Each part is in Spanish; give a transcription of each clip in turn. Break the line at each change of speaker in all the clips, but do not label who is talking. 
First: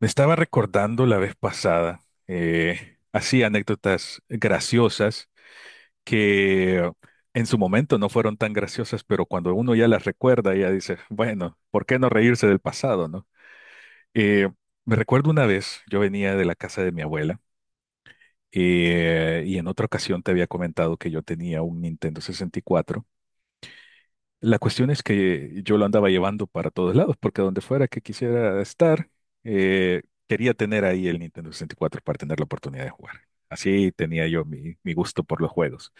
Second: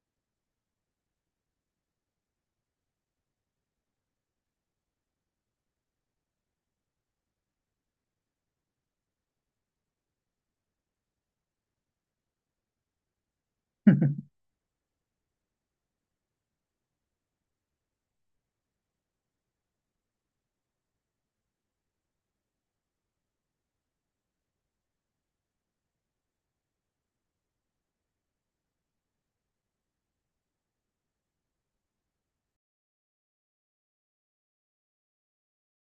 Me estaba recordando la vez pasada, así anécdotas graciosas que en su momento no fueron tan graciosas, pero cuando uno ya las recuerda, ya dice, bueno, ¿por qué no reírse del pasado, no? Eh, Me recuerdo una vez, yo venía de la casa de mi abuela, y en otra ocasión te había comentado que yo tenía un Nintendo 64. La cuestión es que yo lo andaba llevando para todos lados, porque donde fuera que quisiera estar, eh, quería tener ahí el Nintendo 64 para tener la oportunidad de jugar. Así tenía yo mi gusto por los juegos.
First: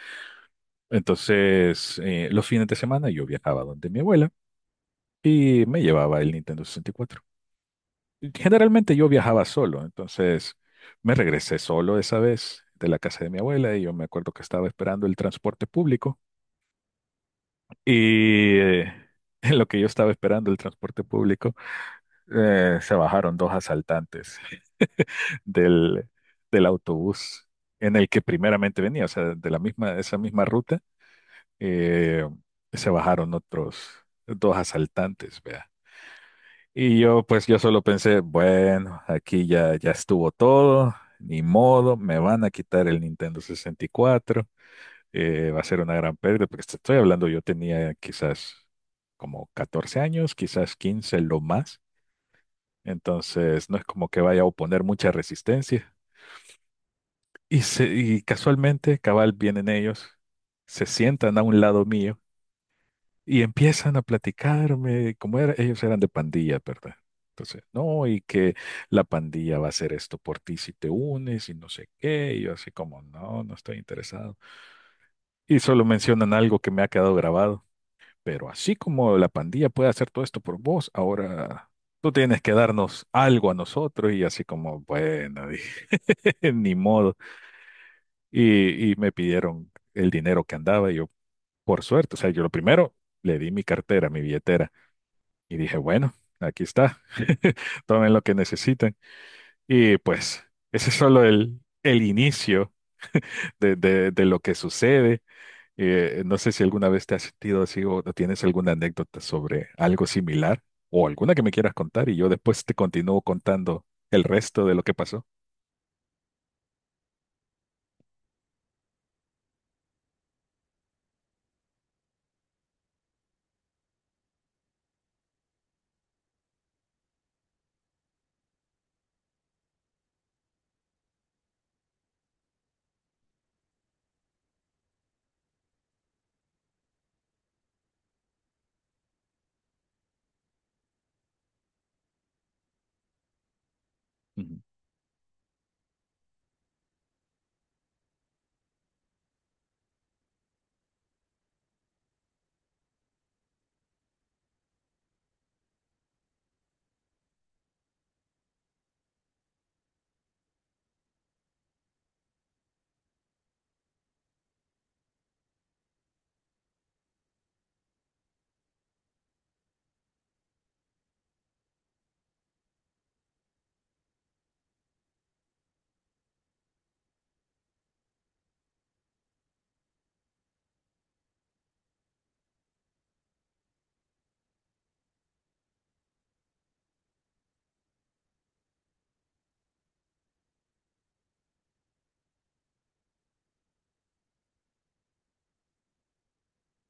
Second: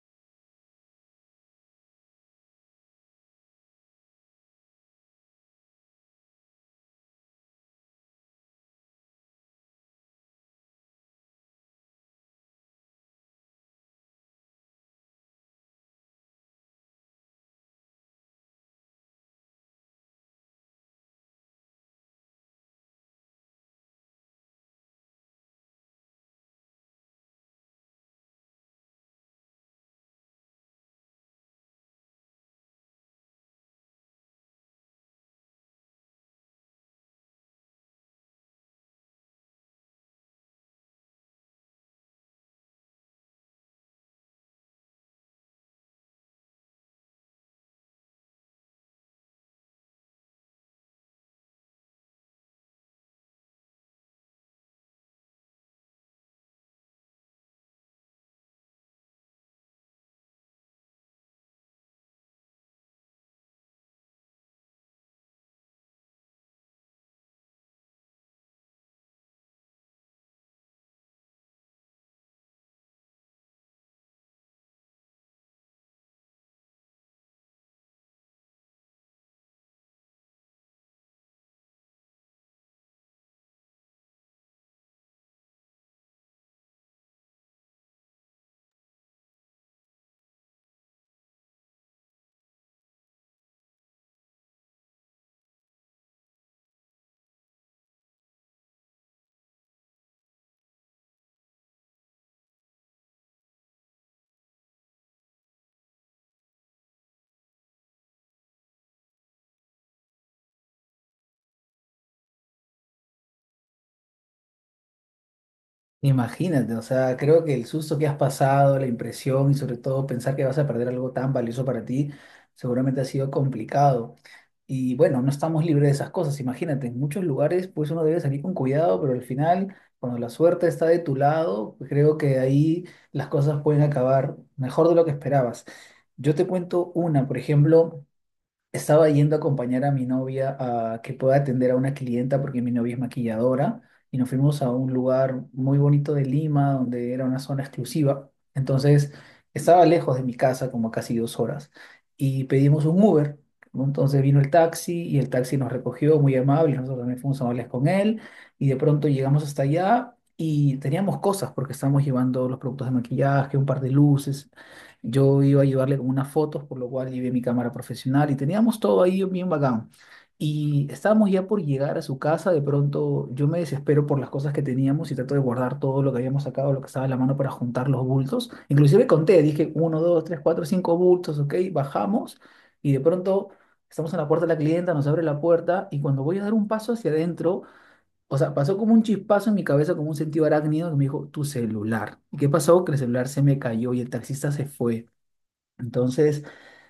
Entonces, los fines de semana yo viajaba donde mi abuela y me llevaba el Nintendo 64. Generalmente yo viajaba solo, entonces me regresé solo esa vez de la casa de mi abuela y yo me acuerdo que estaba esperando el transporte público y... eh, En lo que yo estaba esperando el transporte público, se bajaron dos asaltantes del, del autobús en el que primeramente venía, o sea, de la misma, esa misma ruta, eh, se bajaron otros dos asaltantes, vea. Y yo, pues, yo solo pensé, bueno, aquí ya estuvo todo, ni modo, me van a quitar el Nintendo 64, va a ser una gran pérdida, porque te estoy hablando, yo tenía quizás como 14 años, quizás 15 lo más. Entonces, no es como que vaya a oponer mucha resistencia. Y, y casualmente, cabal, vienen ellos, se sientan a un lado mío y empiezan a platicarme, como era, ellos eran de pandilla, ¿verdad? Entonces, no, y que la pandilla va a hacer esto por ti si te unes y no sé qué. Y yo así como, no, no estoy interesado. Y solo mencionan algo que me ha quedado grabado. Pero así como la pandilla puede hacer todo esto por vos, ahora tú tienes que darnos algo a nosotros y así como, bueno, ni modo. Y me pidieron el dinero que andaba y yo, por suerte, o sea, yo lo primero le di mi cartera, mi billetera y dije, bueno, aquí está, tomen lo que necesiten. Y pues ese es solo el inicio de lo que sucede. No sé si alguna vez te has sentido así o tienes alguna anécdota sobre algo similar o alguna que me quieras contar y yo después te continúo contando el resto de lo que pasó.
Imagínate, o sea, creo que el susto que has pasado, la impresión y sobre todo pensar que vas a perder algo tan valioso para ti, seguramente ha sido complicado. Y bueno, no estamos libres de esas cosas. Imagínate, en muchos lugares pues uno debe salir con cuidado, pero al final, cuando la suerte está de tu lado, pues, creo que ahí las cosas pueden acabar mejor de lo que esperabas. Yo te cuento una, por ejemplo, estaba yendo a acompañar a mi novia a que pueda atender a una clienta porque mi novia es maquilladora y nos
Ujú.
fuimos a un lugar muy bonito de Lima donde era una zona exclusiva. Entonces estaba lejos de mi casa como casi 2 horas y pedimos un Uber, ¿no? Entonces vino el taxi y el taxi nos recogió muy amable. Nosotros también fuimos amables con él y de pronto llegamos hasta allá y teníamos cosas porque estábamos llevando los productos de maquillaje, un par de luces. Yo iba a llevarle con unas fotos, por lo cual llevé mi cámara profesional y teníamos todo ahí bien bacán. Y estábamos ya por llegar a su casa, de pronto yo me desespero por las cosas que teníamos y trato de guardar todo lo que habíamos sacado, lo que estaba en la mano para juntar los bultos. Inclusive conté, dije uno, dos, tres, cuatro, cinco bultos, ok, bajamos y de pronto estamos en la puerta de la clienta, nos abre la puerta y cuando voy a dar un paso hacia adentro, o sea, pasó como un chispazo en mi cabeza, como un sentido arácnido que me dijo, tu celular. ¿Y qué pasó? Que el celular se me cayó y el taxista se fue. Entonces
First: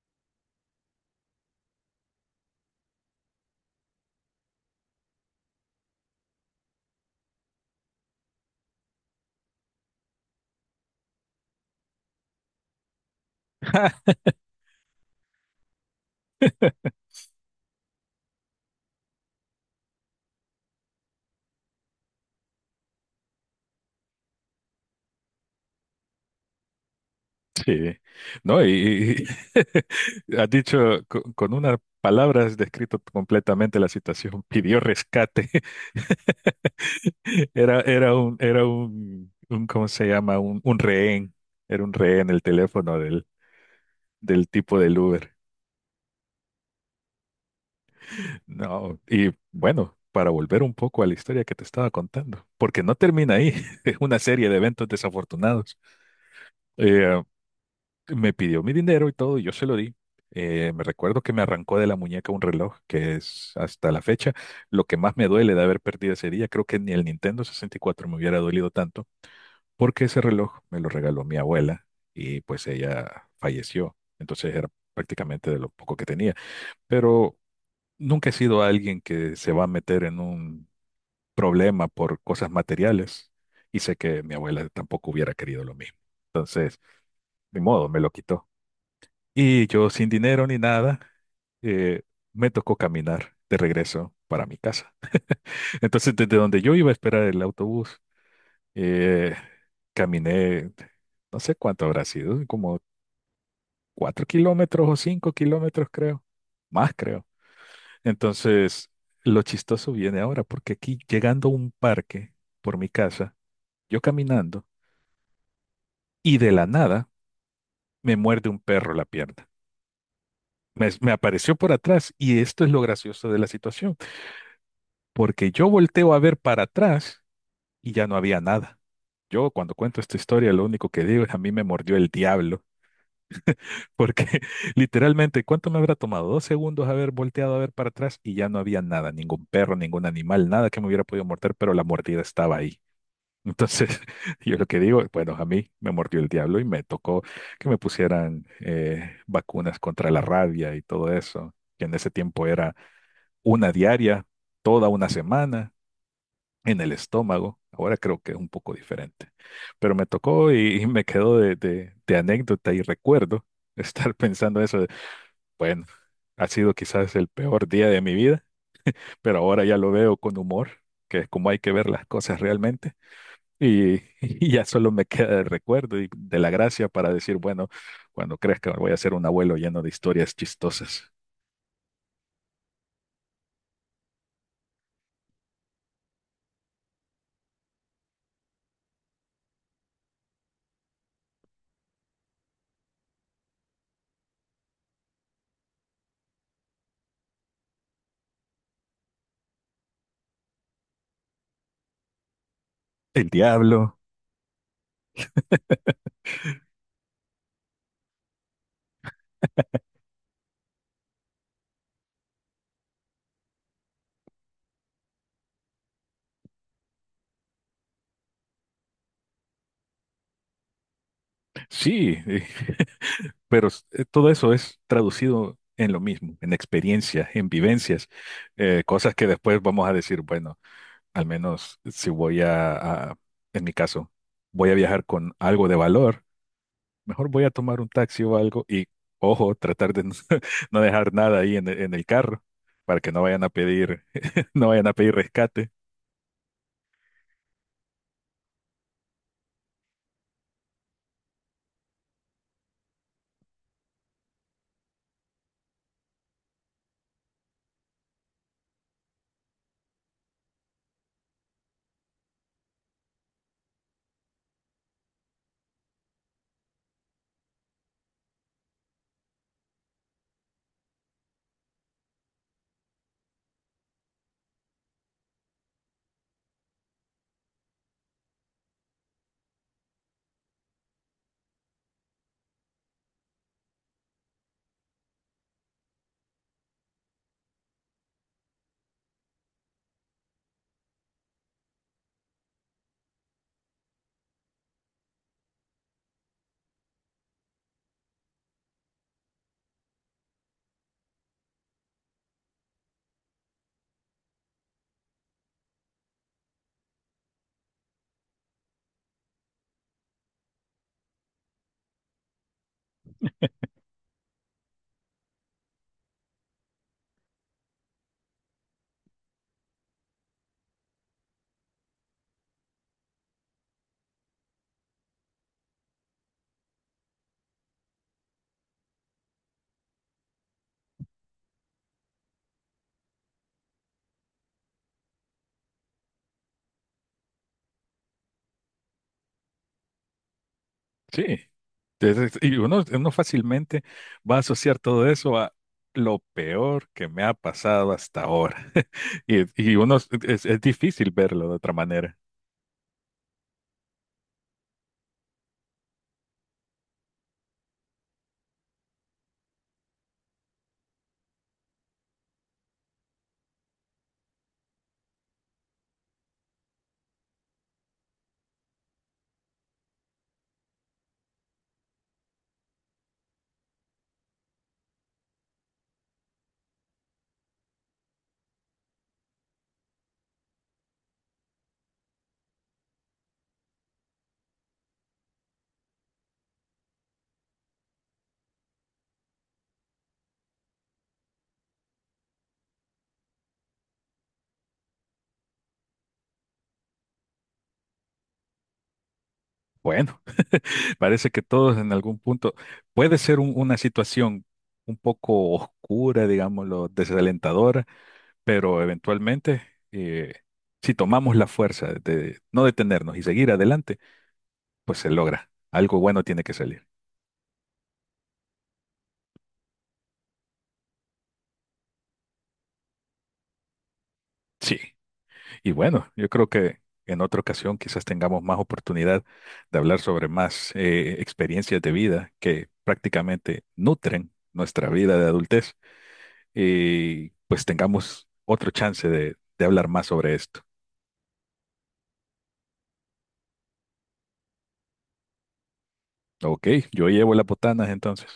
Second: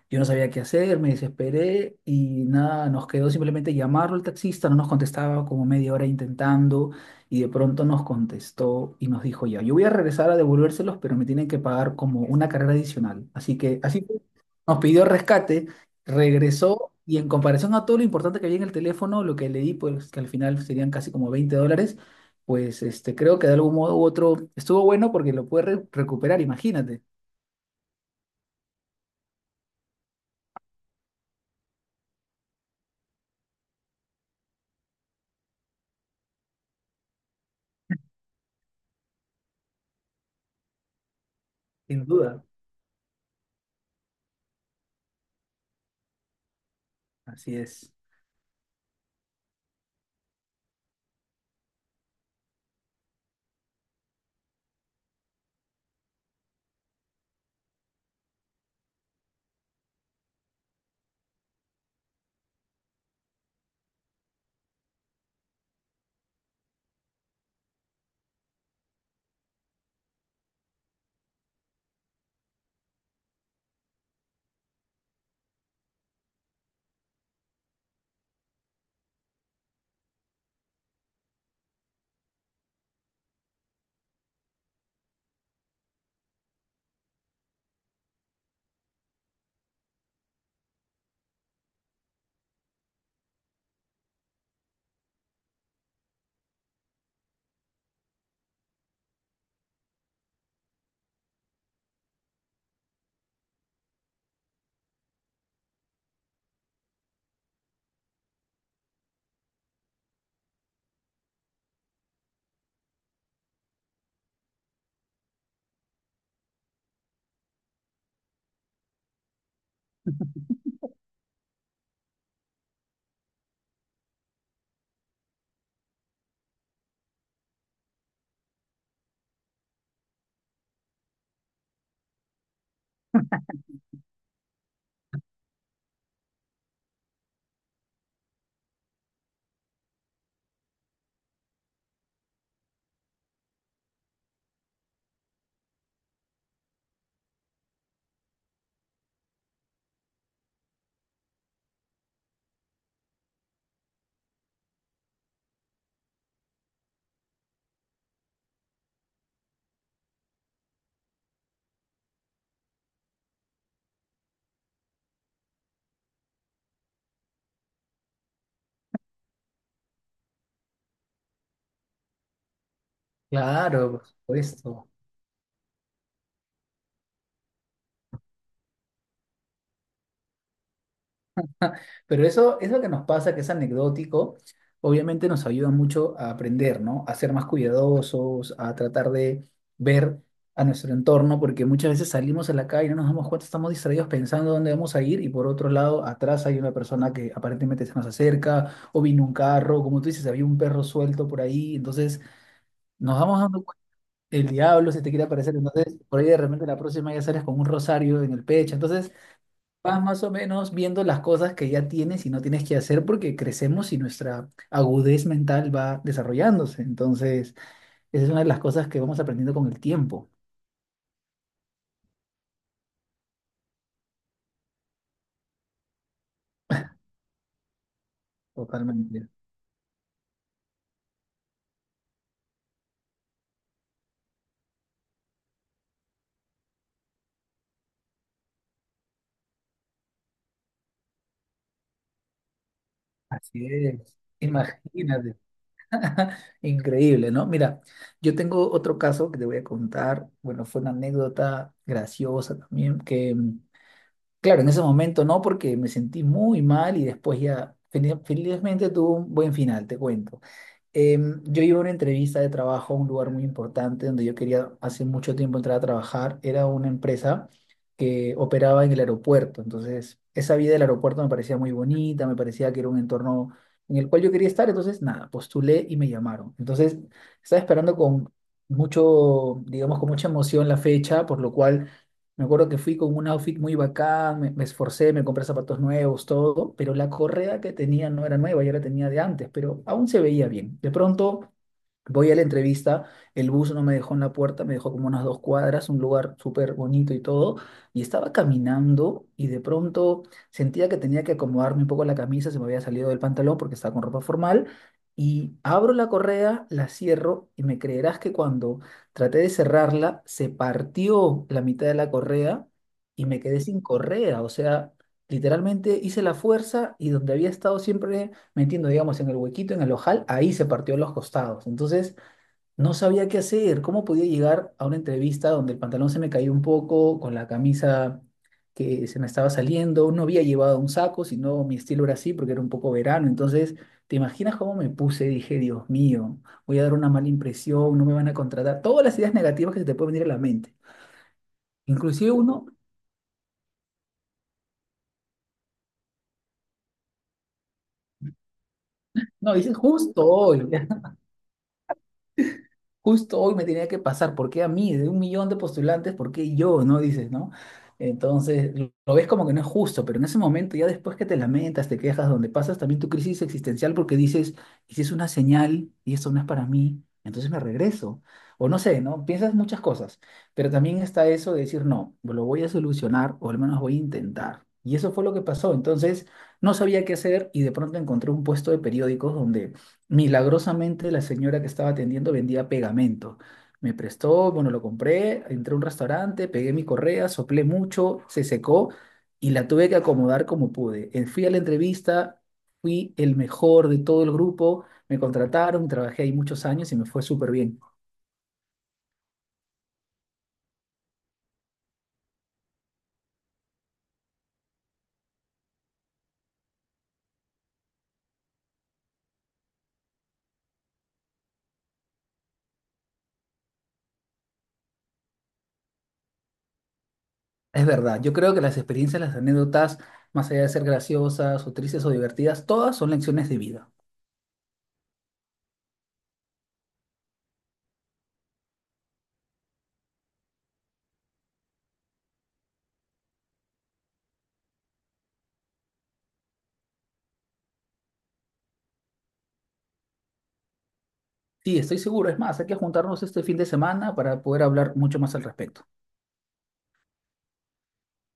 yo no sabía qué hacer, me desesperé y nada, nos quedó simplemente llamarlo al taxista, no nos contestaba como media hora intentando y de pronto nos contestó y nos dijo ya, yo voy a regresar a devolvérselos, pero me tienen que pagar como una carrera adicional. Así que así fue. Nos pidió rescate, regresó y en comparación a todo lo importante que había en el teléfono, lo que leí, pues que al final serían casi como $20, pues este, creo que de algún modo u otro estuvo bueno porque lo pude recuperar, imagínate,
Sí, no, y has dicho con, unas palabras has descrito completamente la situación. Pidió rescate. ¿Cómo se llama? Un rehén. Era un
sin
rehén el
duda.
teléfono del, del tipo del Uber.
Así es.
No, y bueno, para volver un poco a la historia que te estaba contando, porque no termina ahí. Es una serie de eventos desafortunados. Eh, Me pidió mi dinero y todo, y yo se lo di. Me recuerdo que me arrancó de la muñeca un reloj, que es hasta la fecha lo que más me duele de haber perdido ese día. Creo que ni el Nintendo 64 me hubiera dolido tanto, porque ese reloj me lo regaló mi abuela y pues ella falleció. Entonces era prácticamente de lo poco que tenía. Pero nunca he sido alguien que se va a meter en un problema por cosas materiales y sé que mi abuela tampoco hubiera querido lo mismo. Entonces, ni modo, me lo quitó. Y yo sin dinero ni nada, eh, me tocó caminar de regreso para mi casa. Entonces, desde donde yo iba a esperar el autobús, eh, caminé, no sé cuánto habrá sido, como 4 kilómetros o 5 kilómetros, creo, más creo. Entonces, lo chistoso viene ahora, porque aquí llegando a un parque por mi casa, yo caminando, y de la nada me muerde un perro la pierna. Me apareció por atrás y esto es lo gracioso de la situación, porque yo volteo a ver para atrás y ya no había nada. Yo cuando cuento esta historia, lo único que digo es a mí me mordió el diablo, porque literalmente, ¿cuánto me habrá tomado? Dos segundos haber volteado a ver para atrás y ya no había nada, ningún perro, ningún animal, nada que me hubiera podido morder, pero la mordida estaba ahí. Entonces, yo lo que digo, bueno, a mí me mordió el diablo y me tocó que me pusieran vacunas contra la rabia y todo eso, que en ese tiempo era una diaria, toda una semana en el estómago. Ahora creo que es un poco diferente, pero me tocó y me quedó de, de anécdota y recuerdo estar pensando eso de, bueno, ha sido quizás el peor día de mi vida, pero ahora ya lo veo con humor, que es como hay que ver las cosas realmente,
Claro,
y,
por
y ya
supuesto.
solo me queda el recuerdo y de la gracia para decir, bueno, cuando crezca voy a ser un abuelo lleno de historias chistosas.
Pero eso que nos pasa, que es anecdótico, obviamente nos ayuda mucho a aprender, ¿no? A ser más cuidadosos, a tratar de ver a nuestro entorno, porque muchas veces salimos a la calle y no nos damos cuenta, estamos distraídos pensando dónde vamos a ir y por otro lado, atrás hay una persona que aparentemente se nos acerca o vino un carro, como tú dices, había un perro suelto por ahí, entonces nos
El
vamos dando cuenta,
diablo,
el diablo se te quiere aparecer, entonces por ahí de repente la próxima ya sales con un rosario en el pecho, entonces... vas más o menos viendo las cosas que ya tienes y no tienes que hacer porque crecemos y nuestra agudez mental va desarrollándose. Entonces, esa es una de las cosas que vamos aprendiendo con el tiempo.
sí, pero todo eso es traducido en lo mismo, en experiencias, en vivencias, cosas que
Totalmente.
después vamos a decir, bueno, al menos si a- en mi caso, voy a viajar con algo de valor, mejor voy a tomar un taxi o algo y, ojo, tratar de no, no dejar nada ahí en, en el carro para que no vayan a
Así
pedir,
es.
no vayan a pedir
Imagínate.
rescate.
Increíble, ¿no? Mira, yo tengo otro caso que te voy a contar. Bueno, fue una anécdota graciosa también, que claro, en ese momento no, porque me sentí muy mal y después ya felizmente tuvo un buen final, te cuento. Yo iba a una entrevista de trabajo a un lugar muy importante donde yo quería hace mucho tiempo entrar a trabajar. Era una empresa que operaba en el aeropuerto. Entonces, esa vida del aeropuerto me parecía muy bonita, me parecía que era un entorno en el cual yo quería estar. Entonces, nada, postulé y me llamaron. Entonces, estaba esperando con mucho, digamos, con mucha emoción la fecha, por lo cual me acuerdo que fui con un outfit muy bacán, me esforcé, me compré zapatos nuevos, todo, pero la correa que tenía no era nueva, ya la tenía de antes, pero aún se veía bien. De pronto voy a la entrevista, el bus no me dejó en la puerta, me dejó como unas 2 cuadras, un lugar súper bonito y todo, y estaba caminando y de pronto sentía que tenía que acomodarme un poco la camisa, se me había salido del pantalón porque estaba con ropa formal, y abro la correa, la cierro y me creerás que cuando traté de cerrarla, se partió la mitad de la correa y me quedé sin correa, o sea, literalmente hice la fuerza y donde había estado siempre metiendo, digamos, en el huequito, en el ojal, ahí se partió los costados. Entonces, no sabía qué hacer, cómo podía llegar a una entrevista donde el pantalón se me cayó un poco, con la camisa que se me estaba saliendo, no había llevado un saco, sino mi estilo era así porque era un poco verano. Entonces, ¿te imaginas cómo me puse? Dije, Dios mío, voy a dar una mala impresión, no me van a contratar. Todas las ideas negativas que se te pueden venir a la mente.
Sí.
Inclusive
Entonces, y
uno,
uno fácilmente va a asociar todo eso a lo peor que me ha pasado hasta ahora. Y,
no,
y
dices,
uno
justo
es
hoy.
difícil verlo de otra manera.
Justo hoy me tenía que pasar, ¿por qué a mí? De un millón de postulantes, ¿por qué yo? ¿No? Dices, ¿no? Entonces, lo ves como que no es justo, pero en ese momento, ya después que te lamentas, te quejas, donde pasas también tu crisis existencial porque dices, y si es una señal y esto no es para mí, entonces me regreso. O no sé, ¿no? Piensas muchas cosas, pero también está eso de decir, no, lo voy a solucionar o al menos voy a intentar. Y eso fue lo que pasó. Entonces, no sabía qué hacer y de pronto encontré un puesto de periódicos donde milagrosamente la señora que estaba atendiendo vendía pegamento. Me prestó, bueno, lo compré, entré a un restaurante, pegué mi correa, soplé mucho, se secó y la tuve que acomodar como pude. Fui a la entrevista, fui el mejor de todo el grupo, me contrataron, trabajé ahí muchos años y me fue súper bien.
Bueno, parece que todos en algún punto puede ser una situación un poco oscura, digámoslo, desalentadora, pero eventualmente, eh, si tomamos la fuerza de no detenernos y seguir adelante, pues se logra. Algo bueno tiene que salir.
Es verdad, yo creo que las experiencias, las anécdotas, más allá de ser graciosas o tristes o divertidas, todas son lecciones de vida.
Sí. Y bueno, yo creo que en otra ocasión quizás tengamos más oportunidad de hablar sobre más experiencias de vida que prácticamente nutren nuestra vida de adultez y pues tengamos otro chance de hablar más sobre esto.
Sí, estoy seguro. Es más, hay que juntarnos este fin de semana para poder hablar mucho más al respecto.
Ok, yo llevo las botanas entonces.